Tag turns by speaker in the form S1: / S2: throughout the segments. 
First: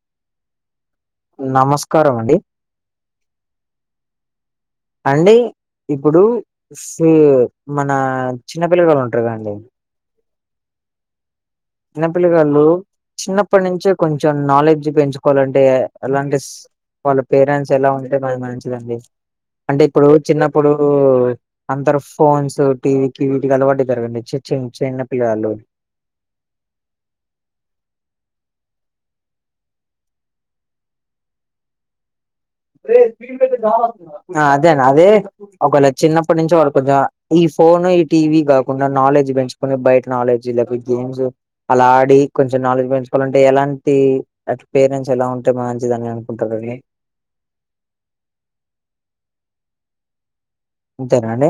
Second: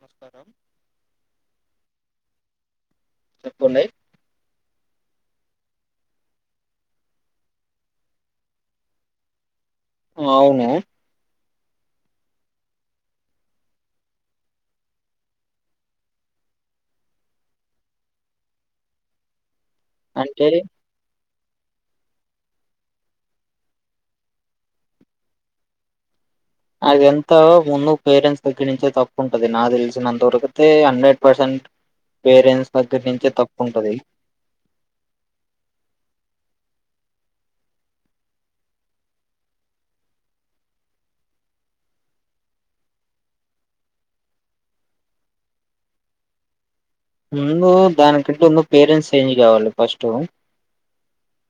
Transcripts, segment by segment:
S1: నమస్కారం
S2: నమస్కారం అండి
S1: చెప్పుల్లి
S2: అండి ఇప్పుడు స్ మన చిన్న పిల్లగాలు ఉంటారు కా అండి
S1: అవును
S2: చిన్నపిల్ల వాళ్ళు చిన్నప్పటి నుంచే కొంచెం నాలెడ్జ్ పెంచుకోవాలంటే అలాంటి స్ వాళ్ళ పేరెంట్స్ ఎలా ఉంటే మనకు మంచింది అంటే ఇప్పుడు
S1: అంటే
S2: చిన్నప్పుడు ఉ అందరు ఫోన్స్ టీవీకీ వీటికి అలవాటు జరగండి చిన్ చిన్న పిల్లగాళ్లు
S1: అది అంతా ముందు పేరెంట్స్ దగ్గర నుంచే తప్పు ఉంటది నా తెలిసినంత వరకైతే హండ్రెడ్ పర్సెంట్ పేరెంట్స్ దగ్గర నుంచే తప్పు ఉంటది
S2: ఆ అదేనా అదే ఒకవేళ చిన్నప్పటి నుంచి వాళ్ళ కొంచెం ఈ ఫోన్ ఈ టీవీ కాకుండా నాలెడ్జ్ బెంచ్ కొన్ని బయట నాలెడ్జ్ లేకపోతే గేమ్స్ అలా ఆడి కొంచెం నాలెడ్జ్ పెంచుకోవాలంటే ఎలాంటి అట్లా పేరెంట్స్ ఎలా ఉంటే మంచిది అని అనుకుంటారండి
S1: ముందు దానికంటే ముందు పేరెంట్స్ చేంజ్ కావాలి ఫస్ట్
S2: అంతేనా అండి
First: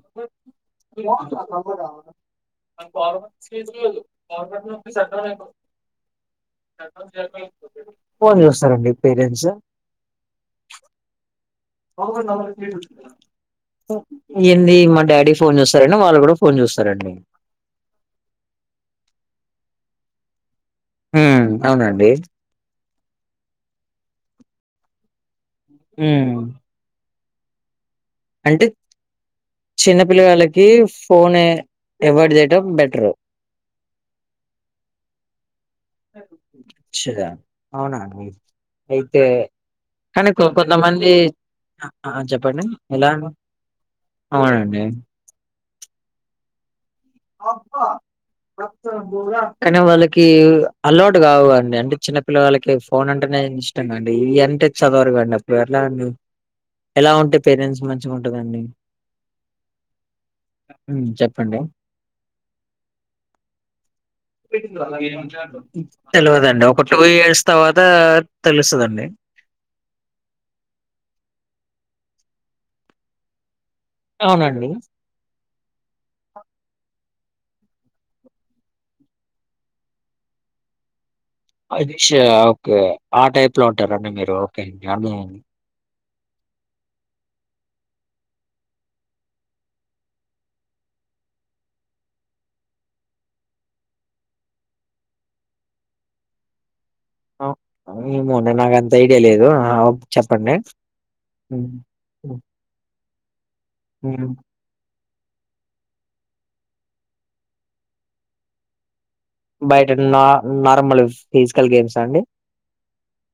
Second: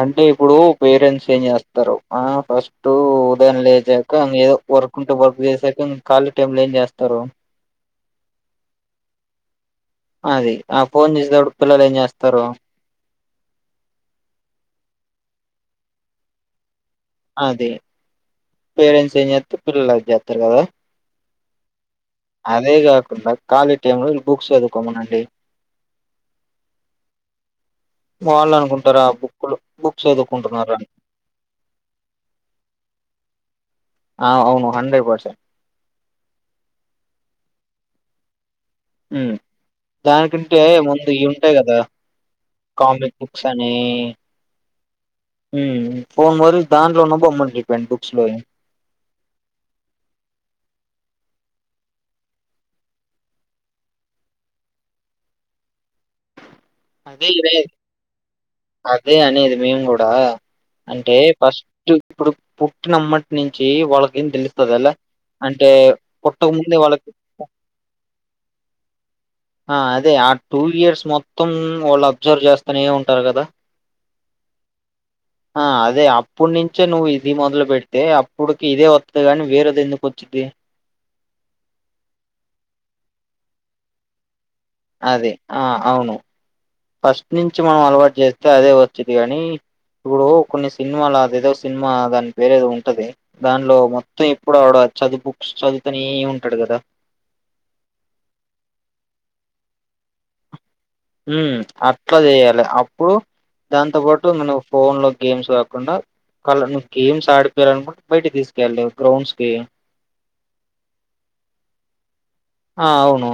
S1: అంటే ఇప్పుడు పేరెంట్స్ ఏం చేస్తారు ఆ ఫస్టు ఉదాయం లేచా కా ఏదో వర్క్ ఉంటే వర్క్ చేసాక ఖాళీ టైమ్ లో ఏం చేస్తారు
S2: ఫోన్ చూస్తారండి పేరెంట్స్
S1: అది ఆ ఫోన్ చుసేటప్పుడు పిల్లలు ఏం చేస్తారు
S2: ఏంది మా డాడీ ఫోన్ చుస్తారని వాళ్ళు కూడా ఫోన్ చూస్తారండి
S1: అదే పేరెంట్స్ ఏం చేస్తే పిల్లలది జెత్తారు కదా
S2: ఊమ్ అవునండి
S1: అదే కాకుండా ఖాళీ టైం లో బుక్స్ చదువుకోమనండి
S2: ఊమ్
S1: వాళ్ళు
S2: అంటే
S1: అనుకుంటారా బుక్లు బుక్స్
S2: చిన్నపిల్లగాళ్ళకి
S1: చదువుకుంటున్నారు అని
S2: ఫోన్ అవాయిడ్ చేయడం బెటరు
S1: ఆ అవును హండ్రెడ్ పర్సెంట్
S2: శుగ అవునా అండి అయితే కానీ
S1: దానికంటే ముందు
S2: కొంతమంది
S1: ఇవి ఉంటాయి కదా
S2: ఆ చెప్పండి ఎలా
S1: కామిక్
S2: అన్న అవునండి
S1: ఉ ఫోన్ బదులు దాంట్లో ఉన్న బొమ్మని గీపోండి బుక్స్ లో
S2: కానీ వాళ్ళకి అలవాటు కావు అండి అంటే చిన్నపిల్లగళ్ళకి ఫోన్ అంటేనే ఇష్ మండి ఇయ్యి అంటే చదవరుగాండి అప్పుడు ఎలా అం
S1: అదే ఇదే అదే అనేది మేము కూడా
S2: ఉమ్
S1: అంటే
S2: చెప్పండి
S1: ఫస్ట్ ఇప్పుడు పుట్టినమ్మటి నుంచి వాళ్ళక్ పుట్టక
S2: తెలియదండి
S1: ముందే
S2: ఒక టూ
S1: వాళ్ళకి
S2: ఇయర్స్ తర్వాత తెలుస్తదండి
S1: ఆ అదే ఆ టూ ఇయర్స్ మొత్తం వాళ్ళు అబ్జర్వ్ చేస్తానే ఏ ఉంటారు కదా
S2: అవునండి
S1: ఆ అదే అప్పుడు నుంచే నువ్వు ఇది మొదలు పెడ్ తే అప్పుడుకి ఇదే వస్తది గాని వేరేది ఎందుకు వచ్చిది
S2: అచ్చ ఓకే ఆ టైప్ లో ఉంటారండి మీరు ఓకే అండి
S1: అదే
S2: అర్థమైంది
S1: ఆ అవును ఫస్ట్ నుంచి మనం అలవాటు చేస్తే అదే వచ్చేది కాని ఇప్పుడు కొన్ని సినిమాలు అది ఏదో సినిమా దాని పేరేదో ఉంటది దానిలో మొత్తం ఎప్పుడు వాడు అది బుక్స్ చదువుతనే చదువుతనే ఉంటాడు కదా
S2: ఆ ఏమో నాక అంత ఐడియా ఆ ఒ ప్ చెప్పండి
S1: మ్
S2: హ్మ్.
S1: అట్లా
S2: హ్మ్.
S1: చెయాలి అప్పుడు దాంతో
S2: హ్మ్.
S1: పాటు మన ఫోన్ లో గేమ్స్ కాకుండా కళ్ళ నువ్వు గేమ్స్ ఆడిపోయాలనుకుంటే బయటికి తీసుకెళ్ళు గ్రౌండ్స్ కి
S2: బయట నా నార్మల్ ఫిజికల్ గేమ్స్ అ అండి
S1: ఆ అవును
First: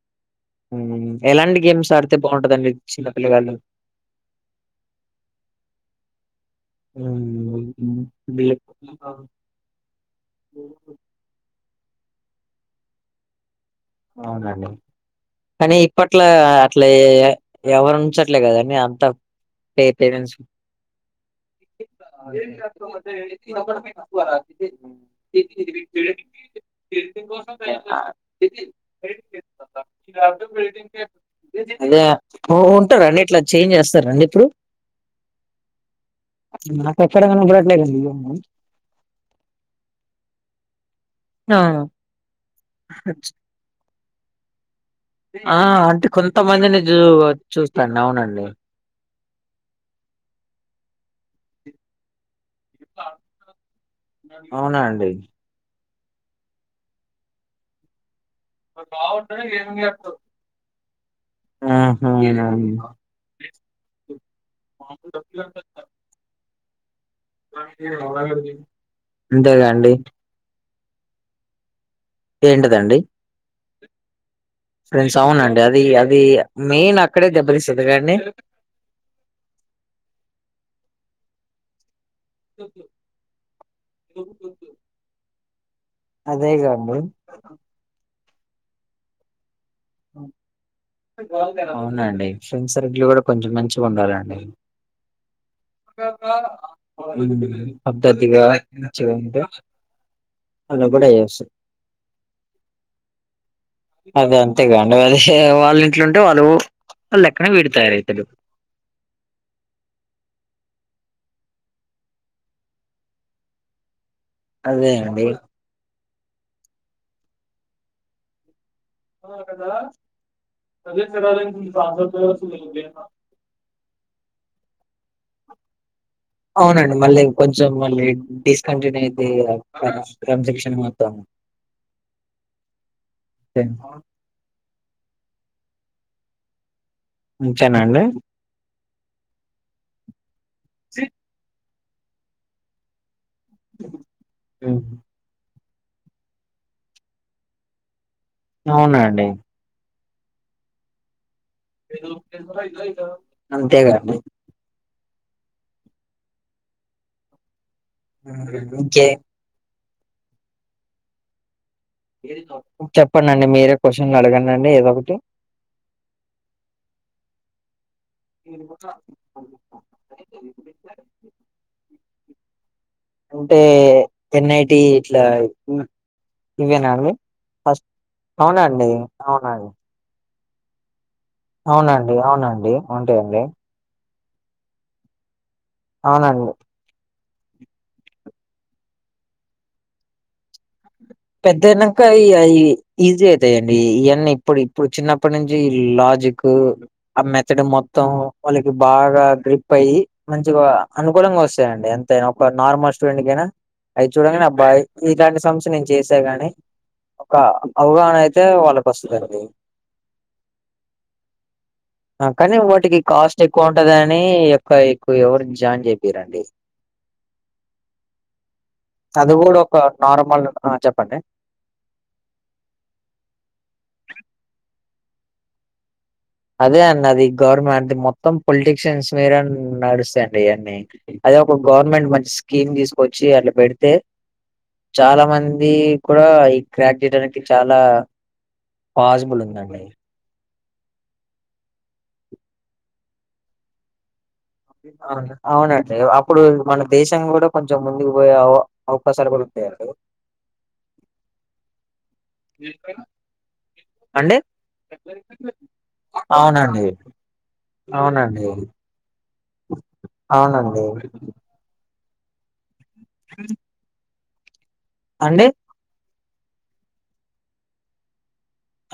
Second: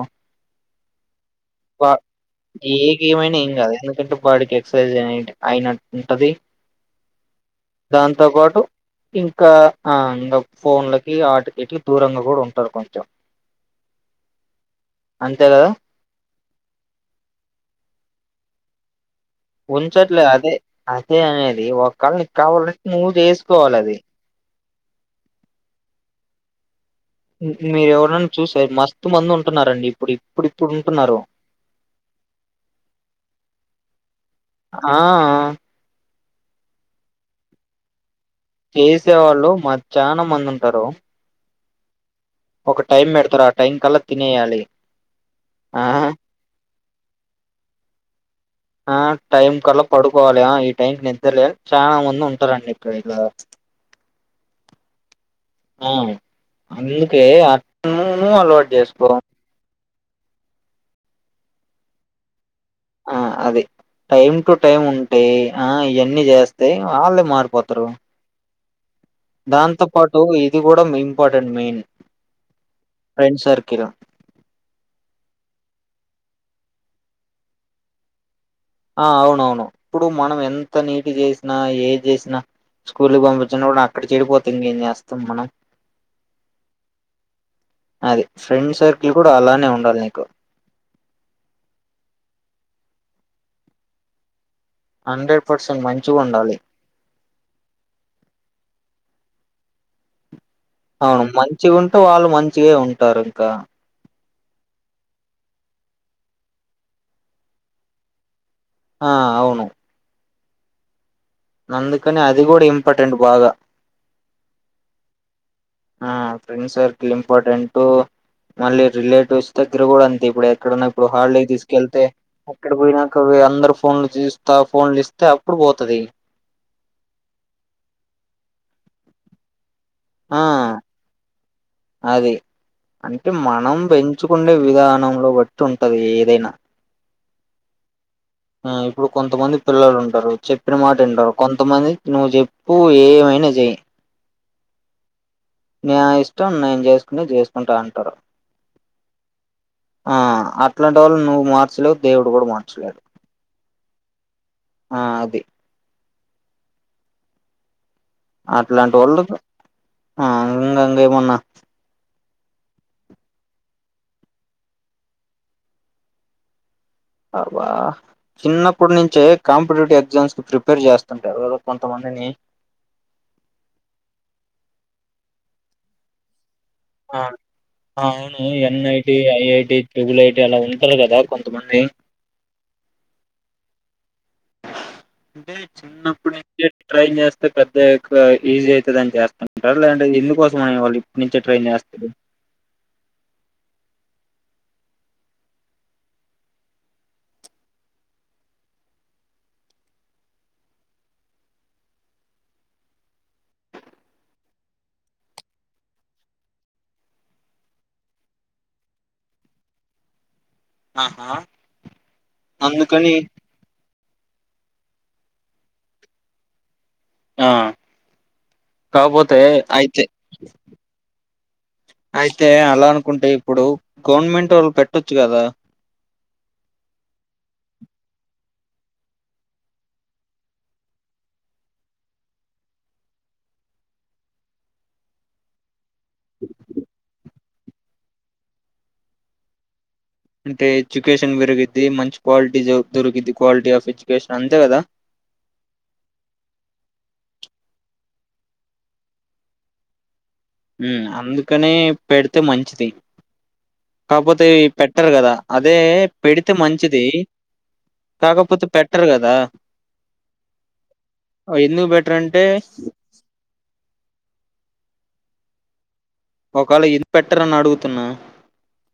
S2: మ్ ఎలాంటి గేమ్స్
S1: వా
S2: ఆడితే బాగుంటదండి
S1: ఏ గేమ్ అయినా ఏం
S2: చిన్నపిల్లగాళ్ళు
S1: కాదు ఎందుకంటే బాడీకి ఎక్సర్సైజ్ అయినట్టు ఉంటది
S2: హ్మ్. హ్మ్.
S1: దాంతో
S2: వీళ్ళు
S1: పాటు ఇంకా ఆ ఇంగ ఫోన్లకి ఆటికి ఇట్కి దూరంగా కూడా ఉంటారు కొంచెం
S2: అవునండి
S1: అంతే కదా
S2: కానీ ప్పట్లా అట్లా ఎవరూంచట్లే కదీ అండి అంత
S1: ఉంచట్లే అదే అదే అనేది ఒకళ్ళ నీకు కావాలంటే నువ్వు చేసుకోవాలి అది మీరు
S2: ఆహ్,
S1: ఎవరైనా చూస్తె మస్తు మంది ఉంటున్నారండి ఇప్పుడు ఇప్పుడు ఇప్పుడు ఉంటున్నారు
S2: అదే ఉంటారండి ఇట్లా చేంజ్ చేస్తారండి ఇప్పుడు
S1: ఆ అ
S2: నాకు ఎక్కడనా కనిపియ్యట్లేదండి ఇవన్ని
S1: చేసే వాళ్ళు మా చాలా మంది ఉంటారు
S2: ఆ
S1: ఒక టైం పెడుతారు ఆ టైం కల్లా తినేయాలి
S2: ఆ అంటే కొంతమందిని చూ చూస్తాను అవునండి
S1: ఆ టైం కల్లా పడుకోవాలి ఈ టైం కి నిద్రలే చాలా మంది ఉంటారండి ఇప్పుడు ఇలా
S2: అవునా అండి
S1: ఆ అందుకే అట్టనే అలువట్
S2: బాగుంటేనే ఏ అహ అవునా
S1: ఆ అది టైమ్ టు టైమ్ ఉంటే ఆ ఇవన్నీ చేస్తె వాళ్ళే మారిపోతారు
S2: అ
S1: దాంతో పాటు ఇది కూడా ఇంపార్టెంట్ మెయిన్
S2: ఏంటిదండి
S1: ఫ్రెండ్ సర్కిల్
S2: ఫ్రెండ్స్ అవునండి అది అది మెయిన్ అక్కడే దెబ్బతిస్తది కదండి
S1: ఆ అవునవును ఇప్పుడు మనం ఎంత నీతి చేసినా ఏది చేసినా స్కూల్కు పంపించిన కూడా అక్కడ చెడిపోతె ఏం చేస్తాం మనం
S2: అదే గ అండి
S1: అది ఫ్రెండ్ సర్కిల్ కూడా అలానే ఉండాలి నీకు
S2: అవునండి ఫ్రెండ్ సర్కిల్ కూడా కొంచెం మంచిగా ఉండాలండి
S1: హండ్రెడ్ పర్సెంట్ మంచిగా ఉండాలి
S2: ఉ పద్ధతిగా మంచిగా ఉంటే అలా కూడా
S1: అవును
S2: చేస్తారు
S1: మంచిగా ఉంటే వాళ్ళు మంచిగే ఉంటారు ఇంకా
S2: అదే అంతే ఇంగ అదే వాళ్ళ ఇంట్లోంటే వాళ్ళు వాళ్ళ లెక్కన విడు తయారు అయితాడు
S1: ఆ అవును అందుకని అది కూడా ఇంపార్టెంట్ బాగా
S2: అదే అండి
S1: ఆ ఫ్రెండ్ సర్కిల్ ఇంపార్టెంట్ మళ్ళీ రిలేటివ్స్ దగ్గర కూడా అంతే ఇప్పుడు ఎక్కడన్నా ఇప్పుడు హాలిడే తీసుకెళ్తే అక్కడ పోయినంక అందరు ఫోన్లు చూస్తా ఫోన్లు ఇస్తే అప్పుడు పోతది
S2: అవునండి మళ్ళీ ఇంకొంచెం మళ్ళీ డిస్కంటిన్యూ అయితది కదా
S1: ఆ అది అంటే మనం పె చు కుండే విధానంలో బట్టి ఉంటది ఏదైనా
S2: ఉంచనండి
S1: అ ఇప్పుడు కొంతమంది పిల్లలు ఉంటారు చెప్పిన మాట వింటారు కొంతమంది నువ్వు చెప్పు ఏమైనా చెయి
S2: హు
S1: నా ఇష్టం నేను చేసుకునేది చేసుకుంటా అంటాడు
S2: అవునండి
S1: ఆ అట్లాంటోల్లు నువ్వు మాత్రం
S2: అంతే గా అండి
S1: అ అది
S2: హ్మ్.
S1: అట్లాంటి
S2: ఇంకే
S1: వొళ్ళు ఆ ఇంగ ఇంగ ఏమన్నా
S2: చెప్పండిఅండి మీరే క్వశ్చన్లు అడగండి ఏదో ఒకటి
S1: అబ చిన్నప్పుటి నుంచే కాంపిటేటివ్ ఎగ్జామ్స్కి ప్రిపేర్ చేస్తుంటారు కొంతమందిని
S2: అంటే ఎన్ఐటి ఇట్లా ఇవేనండి
S1: ఆ
S2: ఫస్ట్ అవునండి అవునండి
S1: ట్యూబ్ లైట్ అలా ఉంటాటే కదా కొ
S2: అవునండి అవునండి ఉంటాయండి
S1: అంటే చిన్నప్పటి
S2: అవునండి
S1: నుంచే ట్రైన్ చేస్తే పెద్దయ్యాక ఈజీ అయితది చేస్తుంటారు లేదంటే ఎందుకోసమని వాళ్లు
S2: పెద్దయినంక ఈయ ఈ ఈజీ అయితాయిండి ఈయన్ని ఇప్పుడు ఇప్పుడు చిన్నప్పటి నుంచి లాజిక్ ఆ మెథడ్ మొత్తం వాళ్ళకి బాగా గ్రిప్ అయి మంచిగా అనుకూలంగా వస్తాయండి అంతేనా ఒక నార్మల్ స్టూడెంట్ కైనా అయి చూడంగానే అబ్బా ఈ ఇట్లాంటి సమ్స్ ని చేసా గాని ఒక అవగాహన అయితే వాళ్ళకు వస్తదండి
S1: ఆహా
S2: అ కానీ వాటికి
S1: అందుకని
S2: కాస్ట్ ఎక్కువ ఉంటదని యొక్క ఎక్కువ ఎవరు జాన్ చేపియ్యరండి
S1: ఆ
S2: అది
S1: కాకపోతే
S2: కూడా ఒక
S1: అయితే
S2: నార్మల్ ఆ చెప్పండి
S1: అయితే అలా అనుకుంటే ఇప్పుడు గవర్నమెంట్ ఒళ్ళు పెట్టొచ్చు కదా
S2: అదే అండి అది గవర్నమెంట్ మొత్తం పొలిటిషియన్స్ మీద నడుస్తాయండి ఇవన్నీ అదే ఒక గవర్నమెంట్ మంచి స్కీమ్ తీసుకొచ్చి అట్లా పెడితే చాలామంది కూడా ఈ క్రాక్ తీయటానికి చాలా పాజిబుల్ ఉందండి
S1: అంటే ఎడ్యుకేషన్ పెరిగిద్ది మంచి క్వాలిటీ దొరికిద్ది క్వాలిటీ ఆఫ్ ఎడ్యుకేషన్ అంతే కదా
S2: అవునా అవునండి అప్పుడు మన దేశం కూడా కొంచెం ముందుకు పోయే అవ అవకాశాలు కూడా ఉంటాయండి
S1: మ్ అందుకనే పెడితే మంచిది
S2: అండి
S1: కాపోతే పెట్టారు కదా అదే పెడితే
S2: అవునండి
S1: మంచిది
S2: అవునండి
S1: కాకపోతే పెట్టరు గదా!
S2: అవునండి
S1: ఎందుకు పెట్టారు అంటే
S2: [inaudible] అండి
S1: ఒకవేళ ఇది పెట్టరు అని అడుగుతున్నా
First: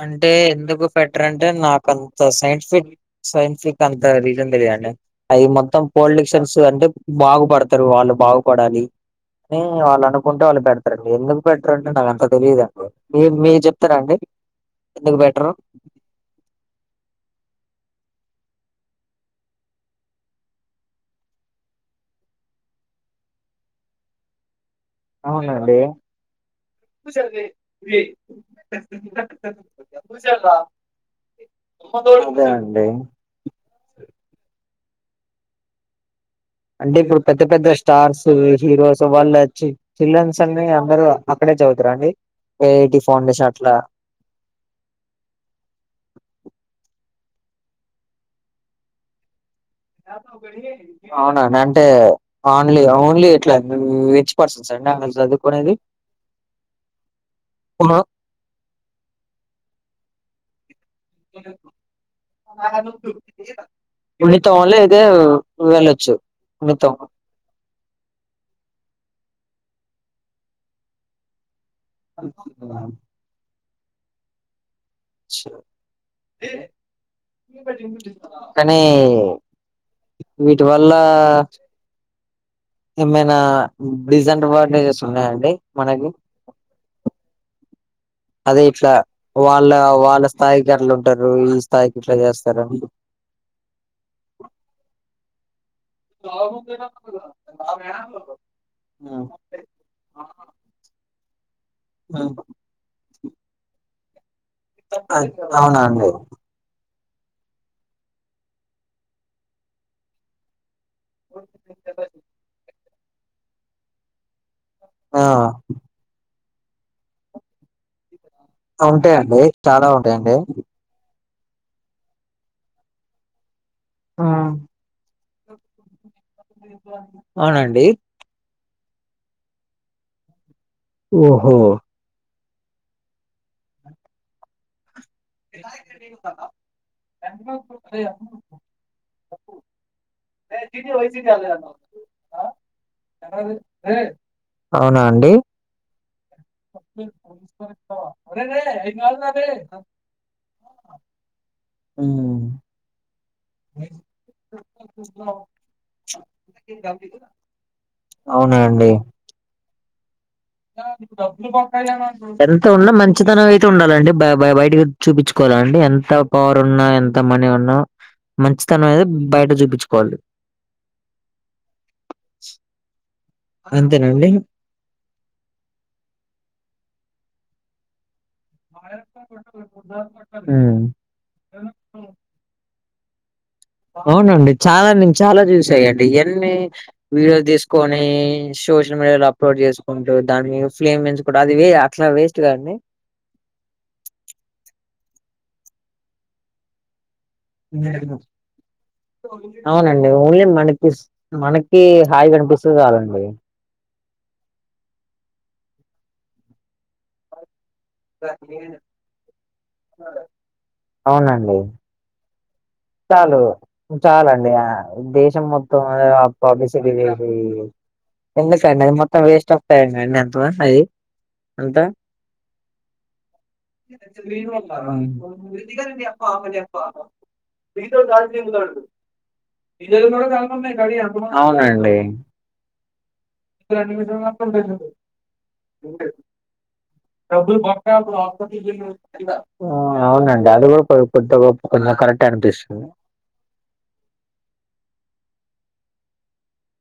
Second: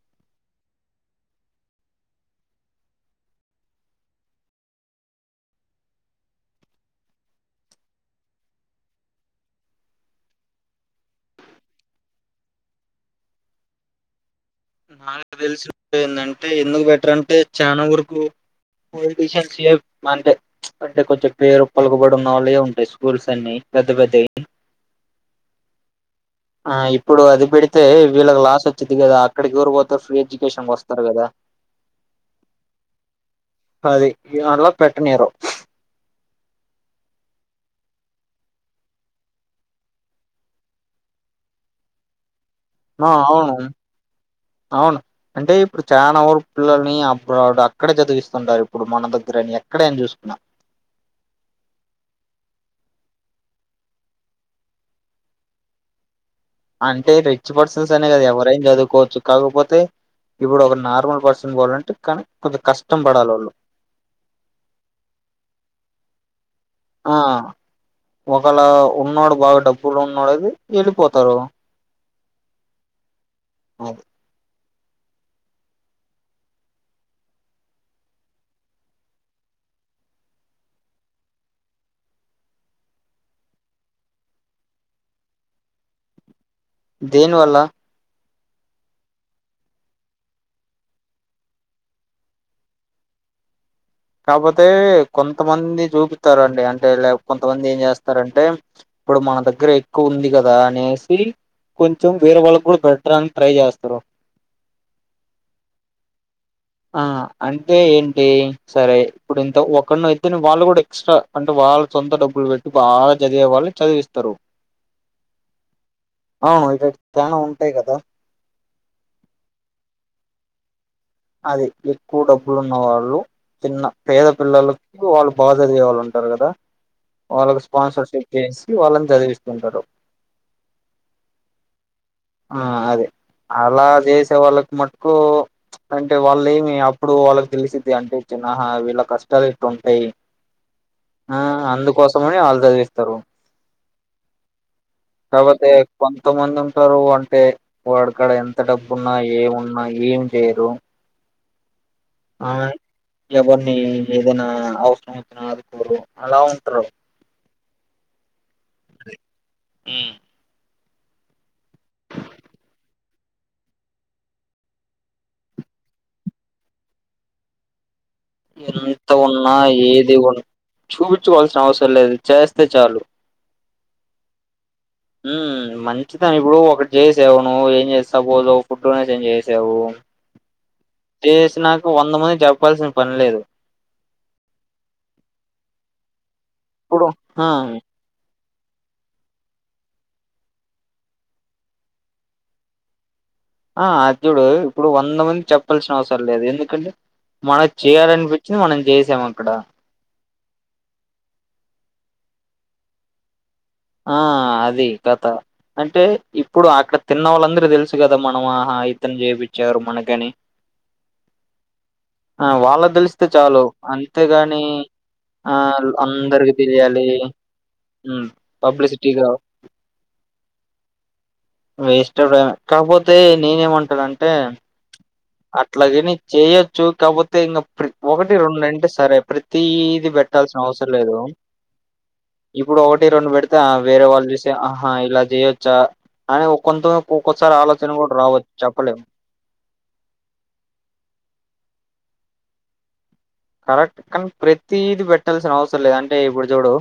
S2: అంటే ఎందుకు పెట్టారంటే నాకు అంత సైంటిఫిక్ సైంటిఫిక్ అంత రీజన్ తెలీదండి ఐ మొత్తం పొలిటీషియన్స్ అంటే బాగుపడతారు వాళ్లు బాగుపడాలి టె వాళ్ళు అనుకుంటే వాళ్ళు బెడతారండి ఎందుకు బెటర్ అంటే నాకు అంత తెలిదుండి మీ మీరు చెప్తారా అండి ఎందుకు
S1: నాకు
S2: పెట్టరు
S1: తెలిసినందంటే ఎందుకు బెటర్ అంటే చానా వరకు పోలిటిషయన్స్ సీఎం అంతే అంటే కొంచెం పేరు పలుకబడి ఉన్న వాళ్ళే ఉంటాయి స్కూల్స్ అన్ని పెద్ద పెద్దవి
S2: అవునండి
S1: ఆ ఇప్పుడు అది పెడితే వీళ్ళకి లాస్ వచ్చిది కదా అక్కడికి ఎవరు పోతరూ ఫ్రీ ఎడ్యుకేషన్ కోసం తర్గదా
S2: అదే అండి
S1: అది ఇగలా పెట్టనీయరు
S2: అంటే ఇప్పుడు పెద్ద పెద్ద స్టార్స్ హీరోస్ వాళ్ళు వచ్చి చిల్డ్రన్స్ అన్ని అందరు అక్కడే చదువుతారా అండి ఐఐటి
S1: ఆ
S2: ఫౌండేషన్
S1: అవును
S2: అట్లా
S1: అవును అంటే ఇప్పుడు చానా వరకు పిల్లలని అబ్రాడ్ అక్కడే చదివిస్తుంటారు ఇప్పుడు మన దగ్గరని ఎక్కడే అని చూసుకున్నా
S2: అవునండి అంటే ఓన్లీ ఓన్లీ ఇట్లా రిచ్ పర్సన్స్ అండి అక్కడ చదువుకునేది
S1: అంటే రిచ్ పర్సన్స్ అనే కదా ఎవరైనా చదువుకోవచ్చు కాకపోతే ఇప్పుడు ఒక నార్మల్ పర్సన్ పోవాలంటే కానీ కొంచం కష్టం పడాలి వాళ్ళు
S2: ఉనిత ఓన్లీ అయితే వెళ్ళొచ్చు మితం
S1: ఆ ఒకలా ఉన్నోడు బాగా డబ్బులు ఉన్నోడు అయితే వెళ్ళిపోతారు
S2: [unintelligible]
S1: ఆ
S2: హ్ కానీ వీటి వల్ల ఏమైనా డిస్ఆడ్వాంటేజెస్ ఉన్నాయండి మనకి
S1: దేని వల్ల
S2: అదే ఇట్లా వాళ్ళ వాళ్ళ స్థాయికి అట్లా ఉంటారు ఈ స్థాయికి ఇట్లా చేస్తారు [inaudible]
S1: కాపోతే కొంతమంది చూపితారుండి అంటే లే కొంతమంది ఏం చేస్తారంటే ఇప్పుడు
S2: ఉమ్,
S1: మన దగ్గర ఎక్కువ ఉంది కదా అనేసి కొంచెం
S2: ఉమ్.
S1: వేరే వాళ్ళకి కూడా పెట్టడానికి అని ట్రై చేస్తారు
S2: అవునా అండి
S1: ఆ అంటే ఏంటి సరే ఇప్పుడు ఇంత ఒకనో ఇద్దని వాళ్ళు కూడా ఎక్స్ట్రా అంటే వాళ్ళు సొంత డబ్బులు పెట్టి బాగా చదివే వాళ్ళును చదివిస్తారు
S2: ఆ
S1: ఆ ఇగ అయి చానా ఉంటాయి కదా
S2: ఉంటాయండి చాలా ఉంటాయండి
S1: అది ఎక్కువ డబ్బులు ఉన్నవాళ్ళు చిన్న పేద పిల్లలు కు వాళ్ళు బా చదివేవాళ్ళు ఉంటారు కదా వాళ్ళకి
S2: అవునండి
S1: స్పాన్సర్షిప్ చేసి వాళ్ళని చదివిస్తుంటారు
S2: ఓహో
S1: ఆ అదే అలా చేసే వాళ్ళకు మట్టుకు అంటే వాళ్ళు ఏమి అప్పుడు వాళ్ళకి తెలిసింది అంటే చిన్న అహా వీళ్ళ కష్టాలు ఇట్ట ఉంటాయి ఆ అందుకోసమని వాళ్ళు చదివిస్తారు
S2: అవునా అండి
S1: కాకపోతే కొంతమంది ఉంటారు అంటే వాడికడ ఎంత డబ్బున్నా ఏమున్నా ఏమి చేయరు
S2: ఉమ్.
S1: ఆ ఎవరిని ఏదైనా అవసరం వచ్చిన ఆదుకోరు అలా ఉంటారు
S2: అవునా అండి
S1: మ్
S2: ఇప్పు డబ్బులు పక్కంట ఎంత ఉన్నా మంచితనం అయితే ఉండాలండి బ బయటకి చూపించుకోవాలండి ఎంత పవరున్నా ఎంత మనీ ఉన్నా మంచితనం అయితే
S1: ఎంత
S2: బయట
S1: ఉన్నా ఏది
S2: చూపించుకోవాలి
S1: ఉన్ చూపించుకోవాల్సిన అవసరం లేదు చేస్తే చాలు
S2: అంతేనండి
S1: మ్ మంచిదాని ఇప్పుడు ఒకటి చేసవ్ నువ్ ఏం చేస్ సపోజు ఒక ఫుడ్ డొనేషన్ చేసావు
S2: ఉమ్
S1: చేసినక వంద మందికి చెప్పాల్సిన పని లేదు
S2: అవునండి చాలా నేను చాలా చూసాయండి ఎన్ని
S1: ఇప్పుడు
S2: వీడియోలు
S1: ఆ
S2: తీసుకొని ఈ సోషల్ మీడియాలో అప్లోడ్ చేసుకుంటూ దాన్ని ఫ్లేమ్ పెంచుకుంట అది అట్లా వేస్ట్ కాదండి
S1: అది చూడు ఇప్పుడు వంద మందికి చెప్పాల్సిన అవసరం లేదు ఎందుకంటే మనకి చేయాలనిపించింది మనం చేసం అక్కడ
S2: అవునండి ఓన్లీ మనకి మనకి హాయిగా అనిపిస్తే చలండి
S1: ఆ అది కథ అంటే ఇప్పుడు అక్కడ తిన్నవాళ్ళందరికి తెలుసు కదా మనం ఆహా ఇతను చేపిచ్చడు మనకని
S2: అవునండి
S1: ఆ వాళ్ళక్ తెలిస్తే చాలు
S2: చాలండి
S1: అంతేగాని
S2: ఆ దేశం
S1: ఆ
S2: మొత్తం ఆ
S1: అందరికి
S2: పబ్లిసిటీ
S1: తెలియాలి
S2: చేసి
S1: మ్
S2: ఎందుకండి అది మొత్తం వేస్ట్ ఆఫ్ టైమ్ క అండి ఎంత అది అంతా
S1: వేస్ట్ ఆఫ్ టైము కాపోతే నేనేమంటానంటే అట్లచేయనిక్
S2: హదప్ప [unintelligible]
S1: తే ఇంగ ఒకటి రెండు అంటే సరే ప్రతిది పెట్టాల్సిన అవసరం లేదు
S2: అవునండి
S1: ఇప్పుడు ఒకటి రెండు పెడితే వేరే వాళ్ళు చూసి ఆహా ఇలా చేయొచ్చా అని కొంత ఒకోసారి ఆలోచన కూడా రావచ్చు చెప్పలేము
S2: ఆ అవునండి అది కూడా కొ కొద్ద గొప్పో కొ కరెక్టే అనిపిస్తుంది
S1: కరెక్ట్ కానీ ప్రతిది పెట్టాల్సిన అవసరం లేదు అంటే ఇప్పుడు చూడు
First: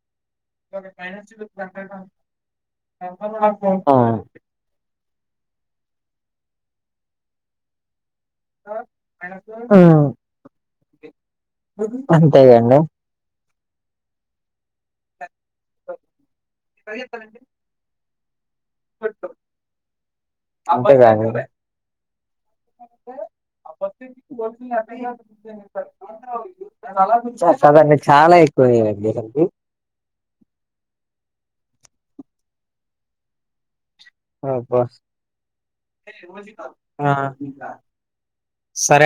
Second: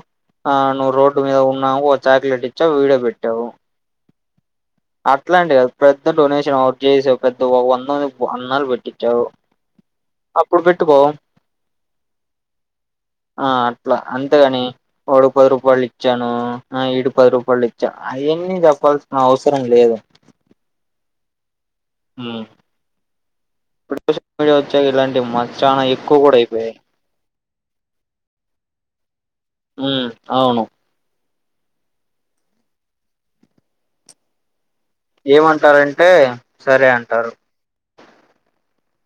S1: ఆ నువ్వు రోడ్డు మీద ఉన్నా ఓ చాక్లెట్ ఇచ్చావ్ వీడియో పెట్టావు
S2: ఆ.
S1: అట్లంటివి కదు పెద్ద డొనేషన్ అ చేసే పెద్ద వంద వా అన్నాలు పెటిచ్చావు అప్పుడు పెట్టుకో
S2: అంతేగా అండి
S1: ఆ అట్లా అంతే గానీ ఒకడు పది రూపాయలు ఇచ్చాను ఆ ఇడు పది రూపాయలు చా అయన్నీ చెప్పాల్సిన అవసరం లేదు
S2: అంతే గానీ లే
S1: ఊ వచ్చాక ఇలాంటివి మ చానా ఎక్కువ కూడా అయిపోయాయి
S2: [unintelligible] కాదండీ చాలా ఎక్కువ [unintelligible]
S1: ఊ అవును
S2: అబ్బా
S1: ఏమంటారంటే సరే అంటారు
S2: సరే